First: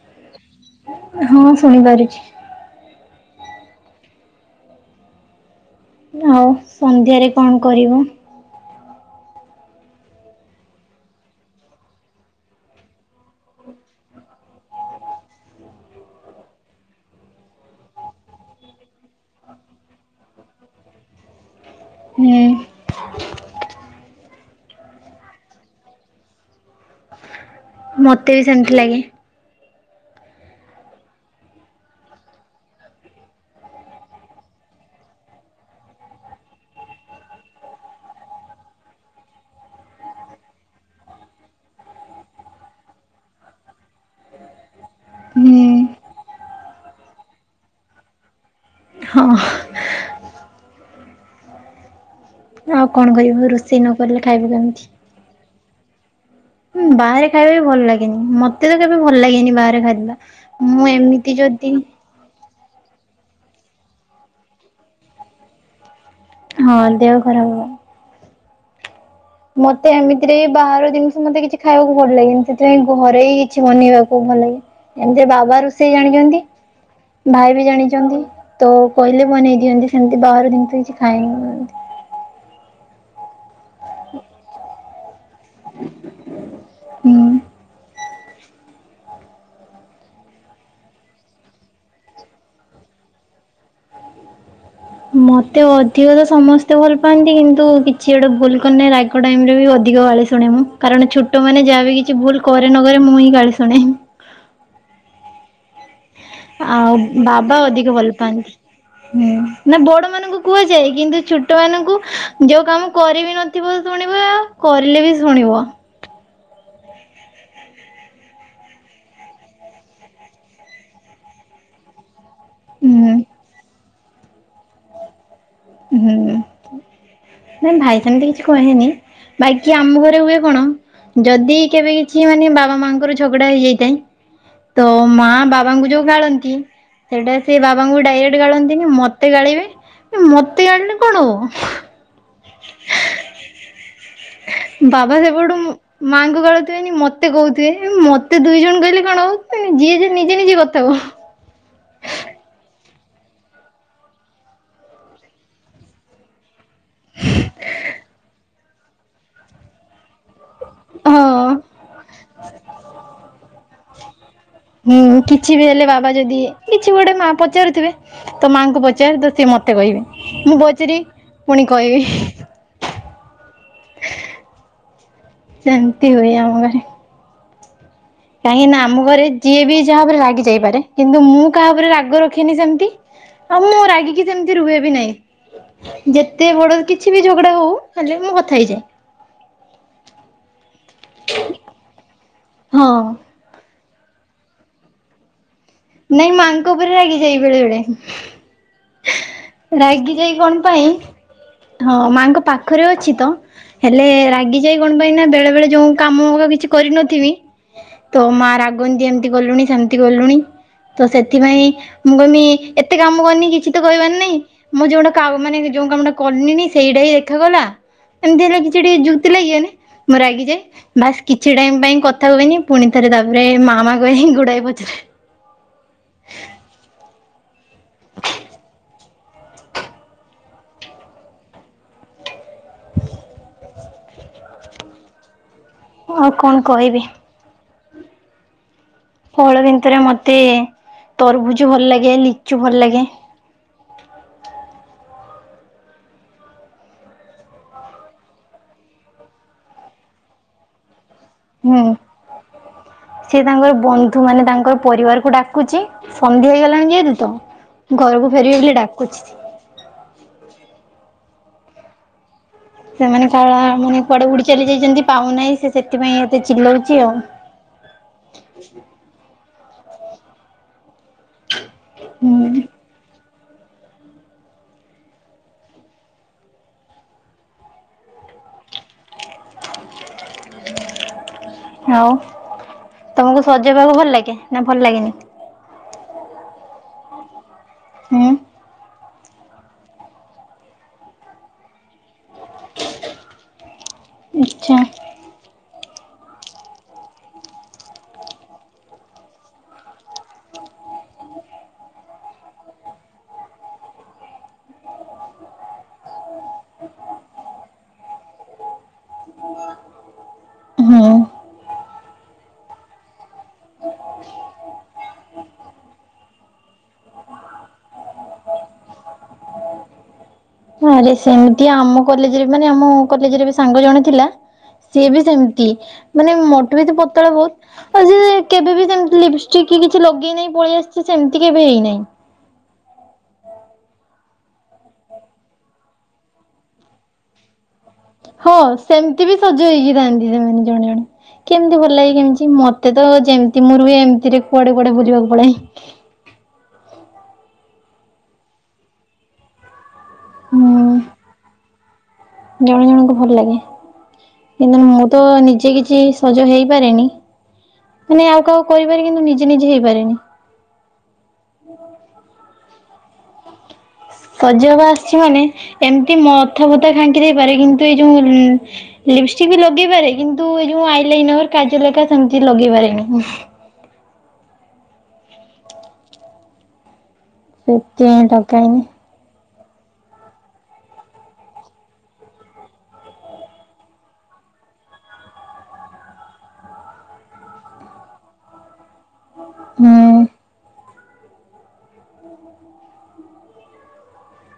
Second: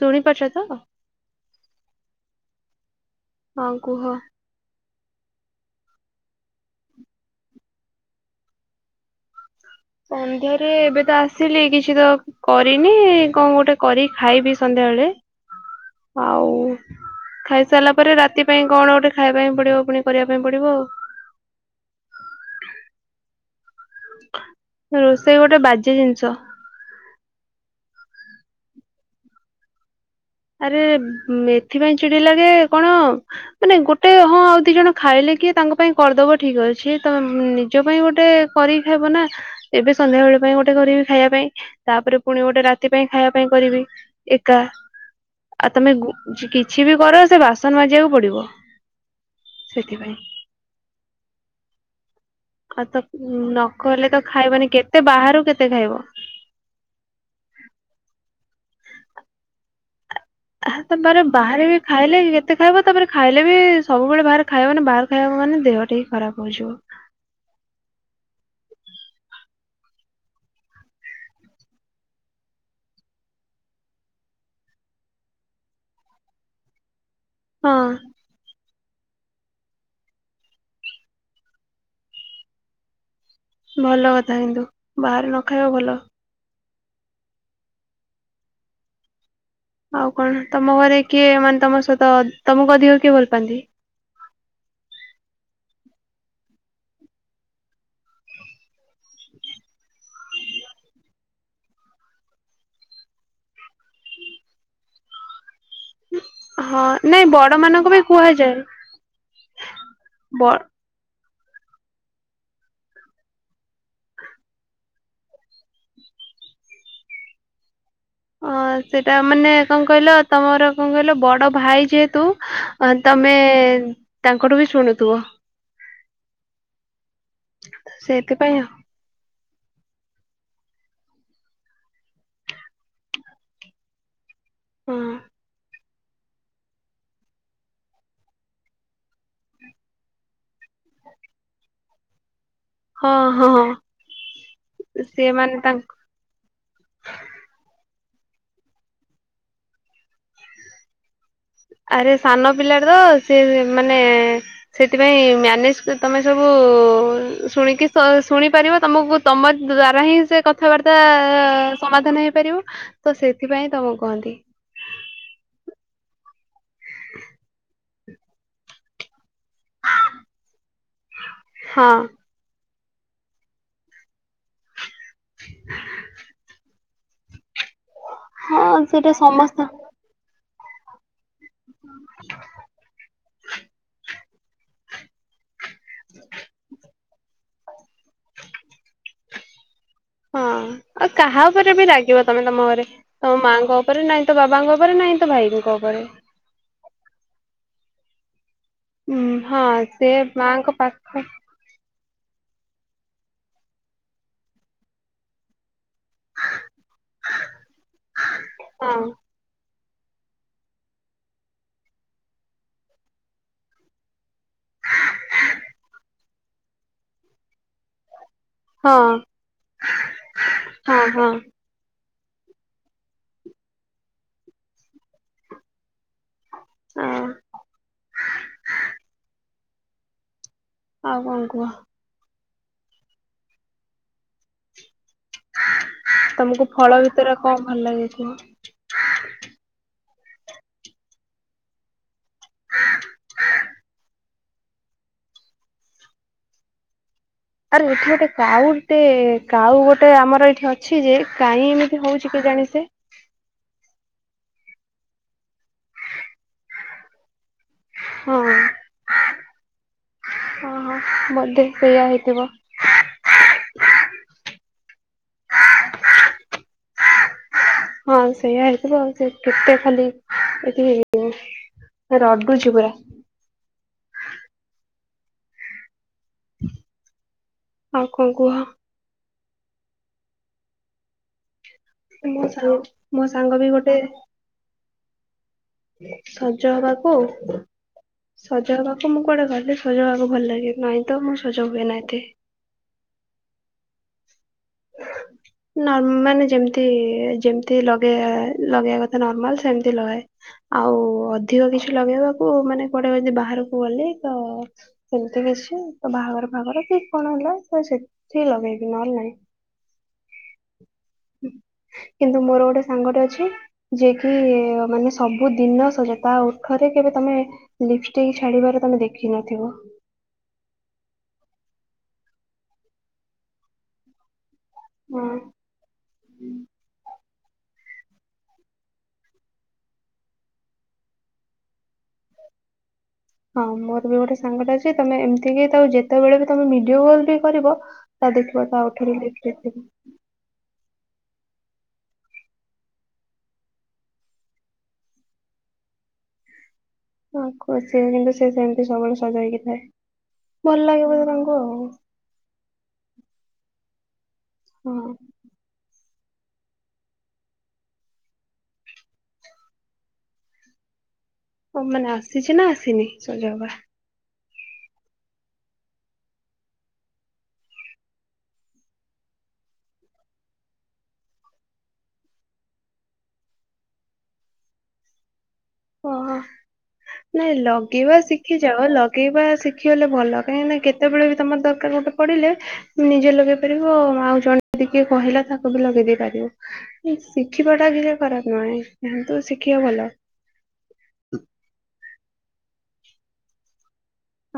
ଶୁଣି ପାରୁଛ ତ? ହଁ ଶୁଣିପାରୁଛି। ଆଉ କୁହ? ଆଉ ସନ୍ଧ୍ୟାରେ କଣ କରିବ? ସନ୍ଧ୍ୟାରେ ଏବେ ତ ଆସିଲି କିଛି ତ କରିନି କଣ ଗୋଟେ କରି ଖାଇବି ସନ୍ଧ୍ୟାବେଳେ। ଆଉ ଖାଇସାରିଲା ପରେ ରାତି ପାଇଁ କଣ ଗୋଟେ ଖାଇବା ପାଇଁ ପଡିବ ପୁଣି କରିବା ପାଇଁ ପଡିବ ଆଉ। ହୁଁ। ରୋଷେଇ ଗୋଟେ ବାଜ୍ୟ ଜିନିଷ। ମତେ ବି ସେମିତି ଲାଗେ। ଆରେ ଏଥିପାଇ ଚିଡ଼ି ଲାଗେ କଣ? ମାନେ ଗୋଟେ ହଁ ଆଉ ଦି ଜଣ ଖାଇଲେ କିଏ ତାଙ୍କ ପାଇଁ କରିଦବ ଠିକ୍ ଅଛି ତ ନିଜ ପାଇଁ ଗୋଟେ କରିକି ଖାଇବ ନା। ଏବେ ସନ୍ଧ୍ୟା ବେଳେ ପାଇଁ ଗୋଟେ କରିବି ଖାଇବା ପାଇଁ। ତାପରେ ପୁଣି ଗୋଟେ ରାତି ପାଇଁ ଖାଇବା ପାଇଁ କରିବି। ଏକା। ହୁଁ ଆଉ ତମେ କିଛି ବି କର ସେ ବାସନ ମାଜିବାକୁ ପଡିବ। ହଁ ସେଥିପାଇଁ ଆଉ କଣ ତାକୁ କରିବୁ ନ ରୋଷେଇ କଲେ କରିଲେ ତ ଖାଇବୁ ଖାଇବନି, କେମିତି? କେତେ ବାହାରୁ କେତେ ଖାଇବ? ହୁଁ, ବାହାରେ ଖାଇବା ବି ଭଲ ଲାଗେନି, ମତେ ତ କେବେ ଭଲ ଲାଗେନି ବାହାରେ ଖାଦ୍ୟ। ଆ ତମର ବାହାରେ ବି ଖାଇଲେ ବି କେତେ ଖାଇବ, ତାପରେ ଖାଇଲେ ବି ସବୁବେଳେ ବାହାରେ ଖାଇବ ମାନେ ବାହାର ଖାଇବାକୁ ମାନେ ଦେହଟି ହି ଖରାପ। ହେଇଯିବ। ହଁ, ଦେହ ଖରାପ ହବ। ମତେ ଏମିତିରେ ବି ବାହାର ଜିନିଷ ମତେ କିଛି ଖାଇବାକୁ ଭଲ ଲାଗେନି, ସେଥିପାଇଁ ଘରେ ହି କିଛି ବନେଇବାକୁ ଭଲ ଲାଗେ। ଏମତି ବାବା ରୋଷେଇ ଜାଣିଛନ୍ତି ଭାଇ ବି ହଁ ଜାଣିଚନ୍ତି, ତ କହିଲେ ବନେଇ ଦିଅନ୍ତି ସେମତି, ବାହାର ଜିନିଷ କିଛି ଖାଏନି ମୁଁ ଏମତି। ଭଲ କଥା କିନ୍ତୁ ବାହାରେ ନ ଖାଇବା ଭଲ। ହୁଁ। ଆଉ କଣ ତମ ଘରେ କିଏ ମାନେ ତମ ସହିତ ତମକୁ ଅଧିକ କିଏ ଭଲ ପାଆନ୍ତି? ମତେ ଅଧିକ ତ ସମସ୍ତେ ଭଲ ପାଆନ୍ତି, କିନ୍ତୁ କିଛି ଗୋଟେ ଭୁଲ କରିନେ ରାଗି ରାଗ ଟାଇମରେ ବି ଅଧିକ ଗାଳି ଶୁଣେ ମୁଁ। କାରଣ ଛୋଟମାନେ ଯାହା ବି କିଛି ଭୁଲ କରେ ନ କରେ ମୁଁ ହିଁ ଗାଳି ଶୁଣେ। ହଁ ଆଉ ନାଇଁ ବଡ ବାବା ମାନଙ୍କୁ ଅଧିକ ବି ଭଲ କୁହାଯାଏ। ପାଆନ୍ତି। ନା, ବଡମାନଙ୍କୁ ବ କୁହାଯାଏ, କିନ୍ତୁ ଛୋଟ ଛୋଟମାନଙ୍କୁ ଯୋଉ କାମ କରିବି ନଥିବ ଶୁଣିବ, ଆ କରିଲେ ବି ଶୁଣିବ। ହଁ ଅ ସେଟା ମାନେ କଣ କହିଲ, ତମର କଣ କହିଲ, ବଡ ଭାଇ ଯେହେତୁ ଅ ହୁଁ ତମେ ତାଙ୍କଠୁ ବି ଶୁଣୁଥିବ। ହୁଁ। ନାଇ ଭାଇ ସେମତି କିଛି ସେଇଥିପାଇଁ ଆଉ କହେନି ବାଇକି ଆମ ଘରେ ହୁଏ କଣ ଯଦି କେବେ କିଛି ମାନେ ବାବା ମାଙ୍କର ଝଗଡା ହେଇଯାଇଥାଏ ତ ମା, ବାବାଙ୍କୁ ଯୋଉ ଗାଳନ୍ତି ସେଇଟା ସେ ବାବାଙ୍କୁ ଡାଇରେକ୍ଟ ଗାଳନ୍ତିନି, ମତେ ଗାଳିବେ ମତେ ମତେ ଗାଳିଲେ କଣ ହବ? ହଁ, ହଁ, ହଁ। ହଁ ବାବା ସିଏ ମାନେ ସେପଟୁ ମୁଁ ତାଙ୍କ ମାଆଙ୍କୁ ଗାଳୁଥିବେନି ମତେ କହୁଥିବେ, ମତେ ଦୁଇ ଜଣ କହିଲେ କଣ ହବ, ଯିଏ ଯେ ନିଜେ ନିଜେ କଥା ହୁଅ। ଆରେ ସାନ ପିଲାଟେ ତ, ସେ ମାନେ ସେଥିପାଇଁ ମ୍ୟାନେଜ୍ ସେ ତମେ ସବୁ ଶୁଣିକି ତ ଶୁଣିପାରିବ, ତମକୁ ତମ ଦ୍ଵାରା ହିଁ ସେ କଥ କଥାବାର୍ତ୍ତା ହଁ। ସମାଧାନ ହେଇପାରିବ, ତ ସେଥିପାଇଁ ତମକୁ କୁହନ୍ତି। ହୁଁ, କିଛି ବି ହେଲେ ବାବା ଯଦି କିଛି ବି ଗୋଟେ ମା ପଚାରୁଥିବେ, ତ ମାଙ୍କୁ ପଚାର ତ ସିଏ ମତେ ମତେ କହିବେ, ମୁଁ ପଚାରିବି ପୁଣି ହଁ କହିବି ସେନ୍ତି ହୁଏ ଆମ ଘରେ। ହଁ କାହିଁକିନା ଆମ ସେଇଟା ଘରେ ଯିଏ ସମସ୍ତ ବି ଯାହା ଉପରେ ରାଗି ଯାଇପାରେ, କିନ୍ତୁ ମୁଁ କାହା ଉପରେ ରାଗ ରଖେନି ସେମତି ଆଉ ମୁଁ ରାଗିକି ସେମତି ରୁହେ ବି ନାଇଁ। ଯେତେ ବଡ କିଛି ବି ଝଗ ଝଗଡ଼ା ହଉ, ହେଲେ ବି ମୁଁ କଥା ହେଇଯାଏ। ହଁ, ଆଉ କାହା ଉପରେ ବି ରାଗିବ ତମେ ତମ ଘରେ? ହଁ ତମ ମାଆଙ୍କ ଙ୍କ ଉପରେ, ନାଇଁ ତ ବାବାଙ୍କ ଉପରେ, ନାହିଁ ତ ଭାଇଙ୍କ ଉପରେ। ନାଇଁ ମାଆଙ୍କ ଉପରେ ରାଗିଯାଇ ବେଳେବେଳେ। ଉଁ ହଁ, ସେ କଣ ମାଆଙ୍କ ପାଇଁ ପାଖ ହଁ, ମାଆଙ୍କ ପାଖରେ ଅଛି, ତ ହେଲେ ରାଗି ଯାଇ କଣ ପାଇଁ ନା ବେଳେ ବେଳେ ଯୋଉଁ କାମ ଅକା କିଛି କରିନଥିବି, ତ ମା ହଁ ରାଗନ୍ତି ଏମତି କଲୁଣି, ସେମତି କଲୁଣି ତ ସେଥିପାଇଁ ମୁଁ କହିମି, ଏତେ କାମ କରିନି କିଛି ତ କହିବାର ନାହିଁ ମୁଁ ଯୋଉଟା କା ମାନେ ଯୋଉ କାମଟା କରଲିଣିି, ସେଇଟା ହିଁ ଦେଖାଗଲା। ଏମତି ହେଲା କି ଏମତି ଟିକେ ହଁ ଯୁକ୍ତି ଲାଗିଗଲେ, ମୁଁ ରାଗି ଯାଏ। ହଁ ବାସ୍ ହଁ କିଛି ଟାଇମ୍ ପାଇଁ କଥା ହୁଏନି ପୁଣି ଥରେ ତାପରେ ମାମା କହେ, ଗୁଡାଏ ପଛରେ ଆଉ [inaudible] ଆଉ କଣ କୁହ? ଆଉ କଣ ତମକୁ ଫଳ କହିବି ଭିତରେ କଣ ଭଲ ଲାଗିଥିବ? ଫଳ ଭିତରେ ମତେ ତରଭୁଜ ଭଲ ଲାଗେ ଲିଚୁ ଭଲ ଲାଗେ ହଁ ଆରେ ଏଠି ଗୋଟେ କାଉ ଗୋଟେ କାଉ ଗୋଟେ ଆମର ଏଇଠି ଅଛି ଅଛି ଯେ କାହିଁ ହୁଁ ଏମିତି ହଉଛି କେଜାଣି ସେ ସେ ତାଙ୍କର ବନ୍ଧୁ ମାନେ ତାଙ୍କର ପରିବାରକୁ ଡାକୁଛି ସନ୍ଧି ହେଇଗଲାଣି ଯେହେତୁ ତ ଘରକୁ ଫେରିବେ ବୋଲି ଡାକୁଛି ଓହୋ ବୋଧେ ସେୟା ହେଇଥିବ ସେମାନେ କଣ ପୁଣି କୁଆଡେ ଉଡି ଚାଲି ଯାଇଛନ୍ତି ପାଉନାହିଁ ସେ ସେଥିପାଇଁ ଏତେ ଚିଲଉଛି ଆଉ ହଁ ସେଇଆ ହେଇଥିବ କେତେ ଖାଲି ଏଠି ହେଇଯଵ ହୁଁ ରଡୁଛି ପୁର ଆଉ କଣ କୁହ ହଉ ମୋ ସାଙ୍ଗ ମୋ ତମକୁ ସାଙ୍ଗ ବି ଗୋଟେ ସଜହେବାକୁ ଭଲ ଲାଗେ ନା ଭଲ ଲାଗେନି ସଜ ହବାକୁ ହୁଁ ସଜହେବାକୁ ମୁଁ କୁଆଡେ ଗଲି ସଜହେବାକୁ ଭଲ ଲାଗେ ନାଇଁ ତ ମୁଁ ସଜ ହୁଏ ନା ଏତେ ଆଚ୍ଛା ମାନେ ଯେମତି ଯେମିତି ଲଗେଇ ଲଗେଇବା କଥା ନର୍ମାଲ ସେମତି ଲଗାଏ ଆଉ ଅଧିକ କିଛି ଲଗେଇବାକୁ ମାନେ କୁଆଡେ ଯଦି ବାହାରକୁ ଗଲେ ତ ସେମିତି କିଛି ତ ବାହାଘର ଫଘର କି କଣ ହେଲା ତ ସେଠି ଲଗେଇବି ନହେଲେ ନାଇଁ ହୁଁ। କିନ୍ତୁ ମୋର ଗୋଟେ ସାଙ୍ଗଟେ ଅଛି ଯିଏକି ମାନେ ସବୁଦିନ ସଜ ତା ଓଠରେ କେବେ ତମେ ଲିପଷ୍ଟିକ ଛାଡିବାର ତମେ ଦେଖିନଥିବ ହଁରେ ସେମିତି ଆମ କଲେଜରେ ମାନେ ଆମ କଲେଜରେ ବି ସାଙ୍ଗ ଜଣ ଥିଲା ସିଏ ବି ହଁ ସେମ ମାନେ ମଟ ବି ତ ପୋତଳ ବହୁତ ଆଉ ଯେ କେବେ ବି ସେମତି ଲପଷ୍ଟିକ କି କିଛି ଲଗେଇନାହିଁ ପଳେଇ ଆସିଛି ସେମିତି କେବେ ହେଇନାହିଁ। ହଁ ମୋର ବି ଗୋଟେ ସାଙ୍ଗଟା ଅଛି ତମେ ଏମିତି କି ତାକୁ ଯେତେବେଳେ ବି ତମେ ଭିଡିଓ କଲ ବି କରିବ ତା ହଁ ଦେଖିବ ତା ଓଠରେ ସେମିତି ବି ଲିପଷ୍ଟିକ ସଜ ଥିବ ହେଇକି ଥାନ୍ତି ସେମାନେ ଜଣେ ଜଣେ କେମିତି ଭଲ ଲାଗେ କେମିତି ମତେ ତ ଯେମିତି ମୋର ବି ଏମିତିରେ କୁଆଡେ କୁଆଡେ ବୁଲିବାକୁ ପଳାଏ ହ କଛି କିନ୍ତୁ ସେ ସେମିତି ସବୁବେଳେ ସଜା ହେଇକି ଥାଏ ହୁଁ ଭଲ ଲାଗେ ବୋଧେ ତାଙ୍କୁ ଆଉ ଜଣେ ଜଣଙ୍କୁ ଭଲ ଲାଗେ କିନ୍ତୁ ମୁଁ ହଁ ତ ନିଜେ କିଛି ସଜ ହେଇପାରେନି ମାନେ ଆଉ କହାକୁ କରିପାରେ କିନ୍ତୁ ନିଜେ ନିଜେ ହେଇପାରେନି ହ ମାନେ ଆସିଛି ନା ଆସିନି ସଜ ହବା ସଜହବ ଆସିଛି ମାନେ ଏମିତି ମଥ ଭତା ଖାଙ୍କି ଦେଇପାରେ କିନ୍ତୁ ଏଇ ଯୋଉ ଲିପଷ୍ଟିକ ବି ଲଗେଇ ପାରେ କିନ୍ତୁ ଏ ଯୋଉ ଆଇଲାଇନର କାଜଲ ହେରୀକା ସେମିତି ଲଗେଇ ପାରେନି ଓହୋ ନାଇଁ ଲଗେଇବା ସେଥିପାଇଁ ଲଗାଏନି ଶିଖିଯାଅ ପକେଇବା ଶିଖିଗଲେ ଭଲ କାହିଁକିନା କେତେବେଳେ ବି ତମର ଦରକାର ଗୋଟେ ପଡ଼ିଲେ ନିଜେ ଲଗେଇ ପାରିବ ଆଉ ଜଣେ ଯଦି କିଏ କହିଲା ତାକୁ ବି ଲଗେଇ ଦେଇେଇ ପାରିବ ଶିଖିବା ଟା କିଛି ଖରାପ ନୁହେଁ ନ୍ତୁ ଶିଖିବା ହୁଁ। ଭଲ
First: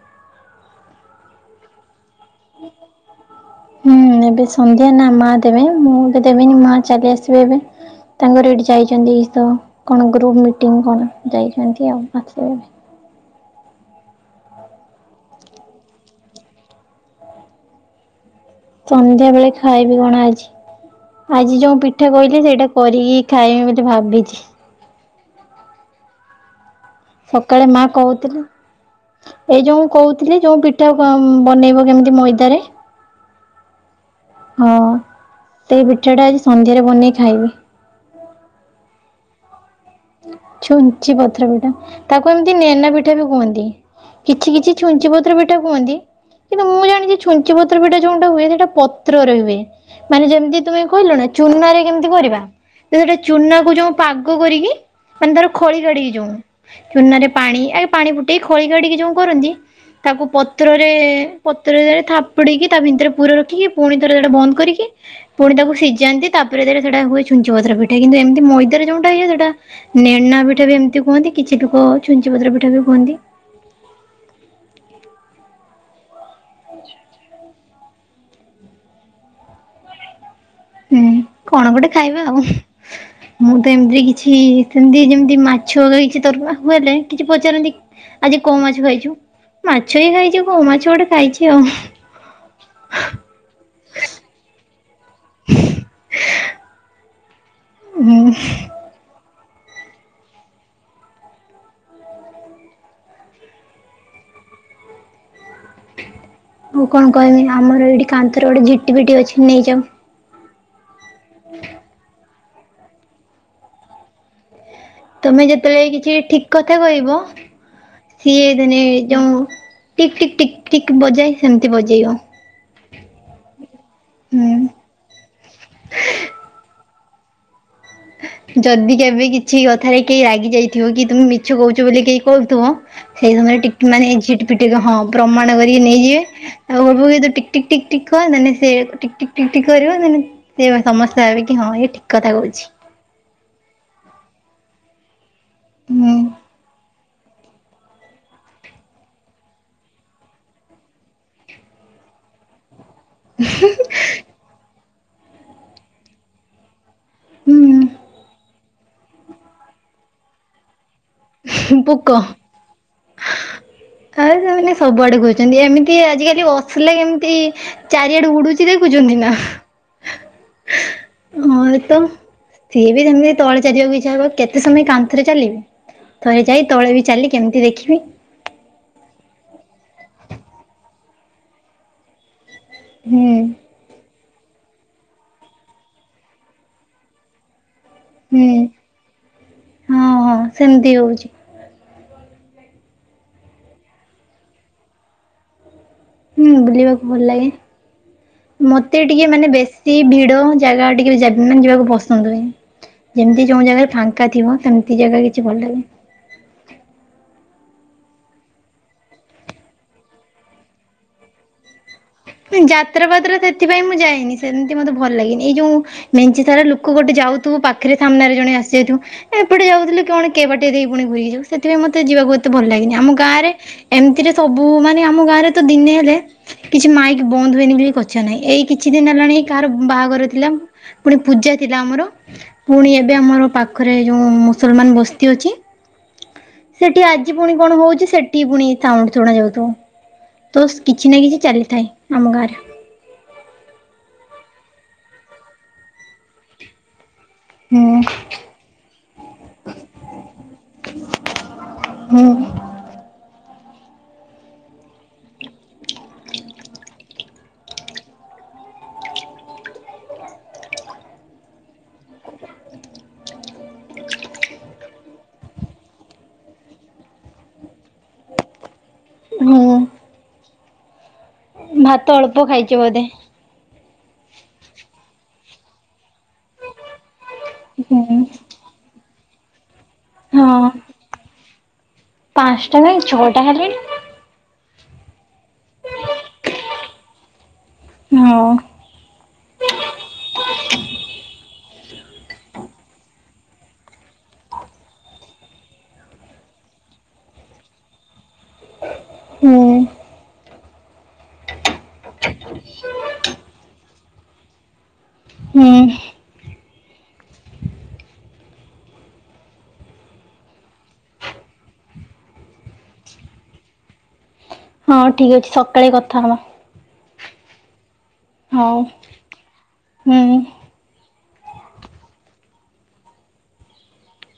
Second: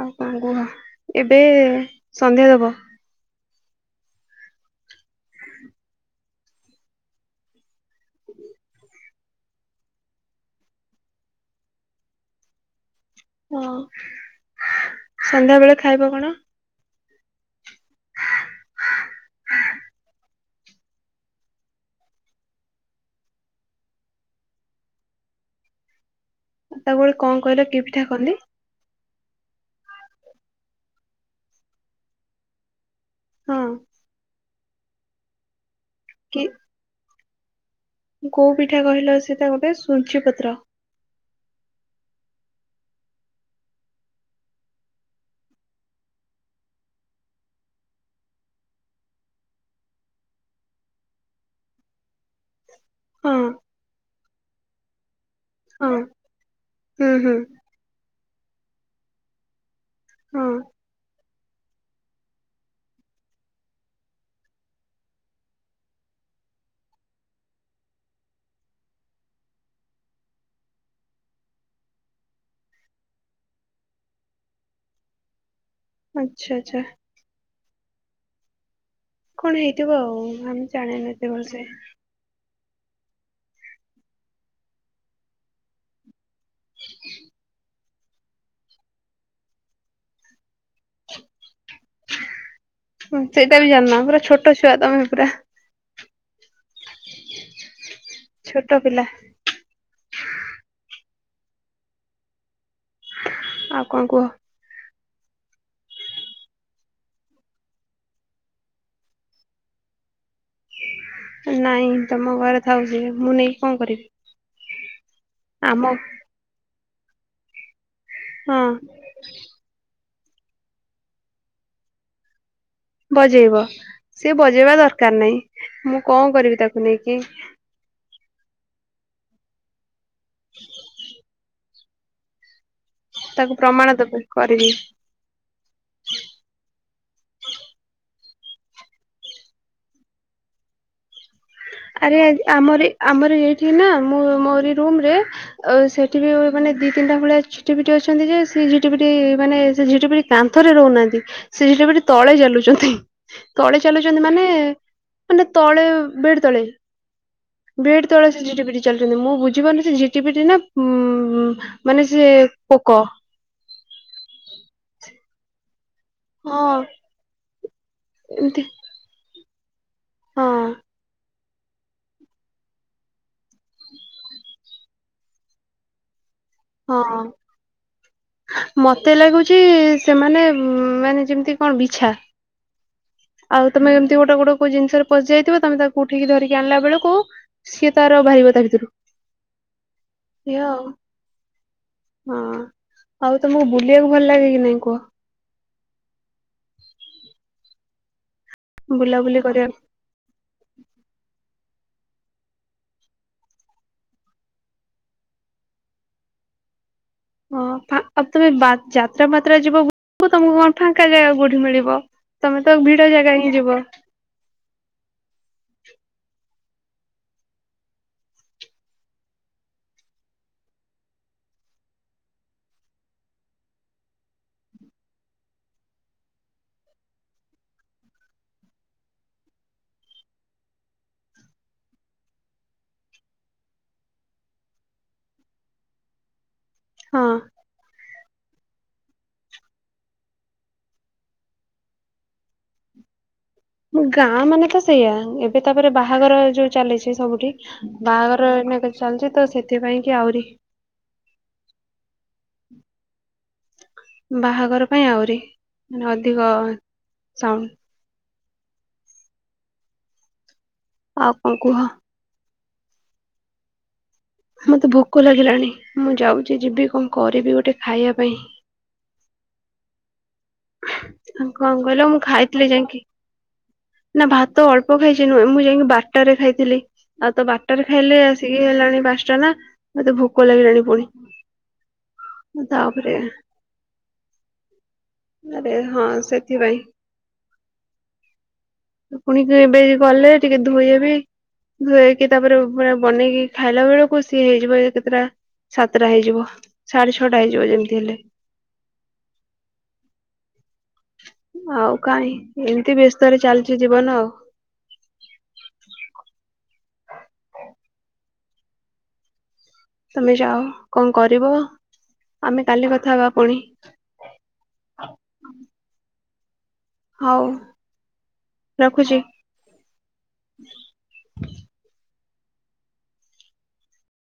ଆଉ କଣ କୁହ ଏବେ ସନ୍ଧ୍ୟା ଦବ ହଁ ହୁଁ ଏବେ ସନ୍ଧ୍ୟା ନା ମା ଦେବେ ମୁଁ ଏବେ ଦେବନି ମା ଚାଲି ଆସିବେ ଏବେ ତାଙ୍କର ଏଇଠି ଯାଇଛନ୍ତି ଇସ କଣ ଗ୍ରୁପ ମିଟିଙ୍ଗ କଣ ଯାଇଛନ୍ତି ଆଉ ଆସିବେ ହଁ ସନ୍ଧ୍ୟା ବେଳେ ଖାଇବ କଣ? ସନ୍ଧ୍ୟା ବେଳେ ଖାଇବି କଣ ଆଜି ଆଜି ଯୋଉ ପିଠା କହିଲି ସେଇଟା କରିକି ଖାଇମି ବୋଲି ଭାବିଛି ତାକୁ ଗୋଟେ କଣ କହିଲ ସକାଳେ କି ମା ପିଠା କହନ୍ତି କହୁଥିଲେ। ଏଇ ଯୋଉ କହୁଥିଲେ ଯୋଉ ପିଠା ବନେଇବ କେମିତି ମଇଦାରେ ହଁ ହଁ ସେଇ ପିଠା ଟା କି ଆଜି ସନ୍ଧ୍ୟାରେ ବନେଇ ଖାଇବି। କୋଉ ପିଠା କହିଲ ସେଇଟା ଗୋଟେ ଶ୍। ଛୁଞ୍ଚି ପତ୍ର ପିଠା ତାକୁ ଏମିତି ନେନା ପିଠା ବି କୁହନ୍ତି। କିଛି କିଛି ଛୁଞ୍ଚି ପତ୍ର ପିଠା କୁହନ୍ତି। କିନ୍ତୁ ମୁଁ ଜାଣିଛି ଛୁଞ୍ଚି ପତ୍ର ପିଠା ଯୋଉଁ ଟା ହୁଏ ସେଇଟା ପତ୍ରରେ ହୁଏ। ମାନେ ଯେମିତି ତୁମେ କହିଲ ନା ଚୁନାରେ କେମିତି କରିବା। ତ ସେଟା ହଁ ଚୁନାକୁ ଯୋଉ ପାଗ କରିକି। ମାନେ ତାର ଖଳି ହଁ ରଡିକି ଯୋଉ ହୁଁ ଚୁନାରେ ହୁଁ ପାଣି ଆରେ ପାଣି ଫୁଟେଇ ଖଳି ରଡିକି ଯୋଉ କରନ୍ତି। ତାକୁ ହଁ ପତ୍ରରେ ପତ୍ରରେ ଥାପୁଡ଼ିକି ତା ଭିତରେ ପୁର ରଖିକି ପୁଣି ଥରେ ସେଟା ବନ୍ଦ କରିକି। ପୁଣି ତାକୁ ସିଝାନ୍ତି ତାପରେ ତାରେ ସେଇଟା ହୁଏ ଛୁଞ୍ଚି ପତ୍ର ପିଠା କିନ୍ତୁ ଏମିତି ମଇଦାରେ ଯୋଉଟା ହୁଏ ସେଟା। ନେନା ପିଠା ବି ଏମିତି କୁହନ୍ତି କିଛି ଲୋକ ଛୁଞ୍ଚି ପତ୍ର ପିଠା ବି କୁହନ୍ତି। ଆଚ୍ଛା, ଆଚ୍ଛା। କଣ ହେଇଥିବ ଆଉ ନା ମୁଁ ହୁଁ ଜାଣିନି ଏତେ କଣ ଭଲସେ। ଗୋଟେ ଖାଇବା ଆଉ ମୁଁ ତ ଏମତିରେ କିଛି ସେମିତି ଯେମିତି ମା [unintelligible] ହେଲେ କିଛି ପଚାରନ୍ତି। ଆଜି କୋଉ ମାଛ ଖାଇଛୁ ମାଛ ହିଁ ଖାଇଛି କୋଉ ମାଛ। କିଛି ଗୋଟେ ଖାଇଛି ଆଉ। ହଁ ସେଇଟା ବି ଜାଣିନ ପୁରା ଛୋଟ ଛୁଆ ତମେ ପୁରା। [unintelligible] ହୁଁ ଛୋଟ ପିଲା। ଆଉ କଁ କୁହ? ମୁଁ କଣ କହିମି ଆମର ଏଇଠି କାନ୍ଥର ଗୋଟେ ଝିଟି ପିଟି ଅଛି ନେଇଯାଅ। ନାଇଁ ତମ ଘରେ ଥାଉ ସିଏ ମୁଁ ନେଇକି କଁ କରିବି। ତମେ ଆମ ଯେତେବେଳେ କିଛି ଠିକ୍ କଥା କହିବ ସିଏ ହଁ ମାନେ। ଯେଉଁ ଟିକ୍, ଟିକ୍, ଟିକ୍, ଟିକ୍ ବଜାଏ ସେମିତି ବଜେଇବ। ବଜେଇବ ସିଏ ବଜେଇବା ହୁଁ ଦରକାର ନାହିଁ, ମୁଁ କଁ କରିବି ତାକୁ ନେଇକି। ଯଦି କେବେ କିଛି କଥାରେ କେହି ରାଗି ଯାଇଥିବ କି ତୁମେ ମିଛ କହୁଛ ବୋଲି କେହି କହୁଥିବ। ସେଇ ତାକୁ ସମୟରେ ଟିକ୍ ପ୍ରମାଣ ମାନେ ଦେବି କରିବି ଝିଟିପିଟି କି ହଁ ପ୍ରମାଣ କରିକି ନେଇଯିବେ। ଆଉ ବୋବେଇ କି ଟିକ୍, ଟିକ୍, ଟିକ୍, ଟିକ୍, କହନ୍ତିନି ସେଆକୁ ଟିକ୍, ଟିକ୍, ଟିକ୍ କରିବ। ତେଣୁ ସମସ୍ତେ ଭାବିବେ କି ହଁ ଇଏ ଠିକ୍ ଆରେ କଥା କହୁଛି। ଆମରି ଆମର ଏଇଠି ନା ମୁଁ ମୋରି ରୁମ ରେ ଅ ହୁଁ ସେଠି ବି ମାନେ ଦି ତିନିଟା ଭଳିଆ ଝି ଝିଟିପିଟି ଅଛନ୍ତି ଯେ ସେ ଝିଟିପିଟି ମାନେ ସେ ଝିଟିପିଟି କାନ୍ଥରେ ରହୁନାହାନ୍ତି। ସେ ଝିଟିପିଟି ତଳେ ଚାଲୁଛନ୍ତି। ତଳେ ଚାଲୁଛନ୍ତି ମାନେ ମାନେ ତଳେ ବେଡ୍ ତଳେ। ବେଡ୍ ହୁଁ ତଳେ ସେ ଝିଟିପିଟି ଚାଲିଛନ୍ତି ମୁଁ ବୁଝିପାରୁନି ସେ ଝିଟିପିଟି ନା ଉଁ। ଉଁ ମାନେ ପୋକ ସିଏ ପୋକ। ଆଉ ସେମାନେ ସବୁଆଡେ ଘୁରୁଛନ୍ତି ଏମିତି ଆଜିକାଲି ହଁ ୱଫଲେ କେମିତି ଚାରିଆଡୁ ଏମତି ଉଡୁଛି ଦେ ଖୁଛନ୍ତି ନା। ହଁ। ହଁ ଏ ତ ସିଏ ବି ସେମିତି ତଳେ ଚାଲିବାକୁ ଇଚ୍ଛା ହବ କେତେ ସମୟ କାନ୍ଥରେ ଚାଲିବି। ଥରେ ଯାଇ ତଳେ ବି ହଁ ଚାଲେ କେମିତି ଦେଖିବି। ମତେ ଲାଗୁଚି ସେମାନେ ମାନେ ଯେମିତି କଣ ବିଛା। ହୁଁ। ଆଉ ତମେ ଏମତି ଗୋଟେ ଗୋଟେ କୋଉ ଜିନିଷରେ ପସି ଯାଇଥିବ ତମେ ତାକୁ ଉଠେଇକି ଧିରିକି ଆଣିଲା ବେଳକୁ। ସିଏ ତାର ବାହାରିବ ହୁଁ। ତା ଭିତରୁ, ହଁ ହଁ ଏଇଆ ଆଉ। ସେମିତି ହଉଛି ହଁ ଆଉ ତମକୁ ବୁଲିବାକୁ ଭଲ ଲାଗେ କି ନାଇଁ କୁହ। ହୁଁ ବୁଲିବାକୁ ଭଲ ଲାଗେ ମତେ ଟିକେ ବୁଲାବୁଲି ମାନେ ବେଶି। କରିବାକୁ ବେଶି ଭିଡ ଜାଗା ଟିକେ ବି ଯା ମାନେ ଯିବାକୁ ପସନ୍ଦ ହୁଏନି। ଯେମିତି ଯୋଉଁ ଜାଗାରେ ଫାଙ୍କା ଥିବ ସେମିତି ଜାଗା କିଛି ଭଲ ଲାଗେ। ହଁ ଫା ଆଉ ତମେ ବା ଯାତ୍ରା ଫାତ୍ରା ଯିବ ବୁଲିବାକୁ ଆଉ ତମକୁ କଣ ଫାଙ୍କା ଜାଗା କୋଉଠି ମିଳିବ। ତମେ ତ ଭିଡ ଯାତ୍ରା ଜାଗା ଫାତ୍ରା ହିଁ ଯିବ ସେଥିପାଇଁ ମୁଁ ଯାଏନି। ସେମିତି ମତେ ଭଲ ଲାଗେନି ଏଇ ଯୋଉ ମେଞ୍ଚେ ସାରା ଲୋକ ଗୋଟେ ଯାଉଥିବ ପାଖରେ ସାମ୍ନାରେ ଜଣେ ଆସିଯାଉଥିବ ଏପଟେ ଯାଉଥିଲେ କିଅଣ କେବାଟେ ଦେଇ ପୁଣି ଘୁରିକି ଯାଉ ସେଥିପାଇଁ ମତେ ଯିବାକୁ ଏତେ ଭଲ ଲାଗେନି ଆମ ଗାଁରେ ଏମିତିରେ ସବୁ ମାନେ ଆମ ଗାଁ ରେ ତ ଦିନେ ଅଧେ କିଛି ମାଇକ୍ ବନ୍ଦ ହୁଏନି ବୋଲି କଛା ନାହିଁ ଏଇ କିଛି ଦିନ ହେଲାଣି କାହାର ବାହାଘର ଥିଲା ପୁଣି ପୂଜା ଥିଲା ଆମର ପୁଣି ଏବେ ଆମର ପାଖରେ ଯୋଉ ମୁସଲମାନ ବସ୍ତି ଅଛି ସେଠି ଆଜି ପୁଣି ହଁ କଣ ହଉଛି ସେଠି ପୁଣି ସାଉଣ୍ଡ ଶୁଣା ଯାଉଥିବ ତ ସ କିଛି ନା କିଛି ଚାଲିଥାଏ। ଆମ ଗାଁରେ ଗାଁ ମାନେ ତ ସେଇଆ ଏବେ ତାପରେ ବାହାଘର ଯୋଉ ଚାଲିଛି ସବୁଠି ହୁଁ। ବାହାଘର ଏଇନକେ ଚାଲିଛି ତ ସେଥିପାଇଁ କି ଆହୁରି ହୁଁ। ବାହାଘର ପାଇଁ ଆହୁରି ମାନେ ଅଧିକ ସାଉଣ୍ଡ ଆଉ କଣ କୁହ? ମତେ ଭୋକ ଲାଗିଲାଣି ମୁଁ ଯାଉଛି ଯିବି କଣ କରିବି ଗୋଟେ ଖାଇବା ପାଇଁ। ହୁଁ। ଆଉ କଣ କହିଲ ଭାତ ମୁଁ ଅଳ୍ପ ଖାଇଥିଲି ଖାଇଛି ବୋଧେ। ଯାଇଁକି ନା ଭାତ ଅଳ୍ପ ଖାଇଛି ନୁହେଁ ମୁଁ ଯାଇଁକି ବାରଟାରେ ଖାଇଥିଲି ଆଉ ତ ବା ରଟା ରେ ହୁଁ ଖାଇଲେ ଆସିକି ହେଲାଣି ପାଞ୍ଚଟା ନା! ମତେ ଭୋକ ହଁ ଲାଗିଲାଣି ପୁଣି ମୁଁ ତାପରେ ହେଲେଣି ଆରେ ହଁ ସେଥିପାଇଁ। ହଁ। ପୁଣି ଯେ ଏବେ ଏଇ ଗଲେ ଟିକେ ଧୋଇ ହେବି। ଧୋଇକି ତାପରେ ପୁରା ବନେଇକି ଖାଇଲା ବେଳକୁ ସିଏ ହେଇଯିବ ଯାଏ କେତେଟା? ସାତଟା ହେଇଯିବ ସାଢେ ଛଅଟା ହେଇଯିବ ଯେମିତି ହେଲେ। ହୁଁ। ଆଉ କାଇଁ ଏମିତି ବ୍ୟସ୍ତରେ ଚାଲିଛି ଜୀବନ ଆଉ। ହୁଁ। ତମେ ଯାଅ କଣ କରିବ ଆମେ କାଲି କଥା ହେବା ପୁଣି। ହଁ ଠିକ ଅଛି ସକାଳେ କଥା ହବା। ହଉ। ହଉ ରଖୁଛି। ହୁଁ।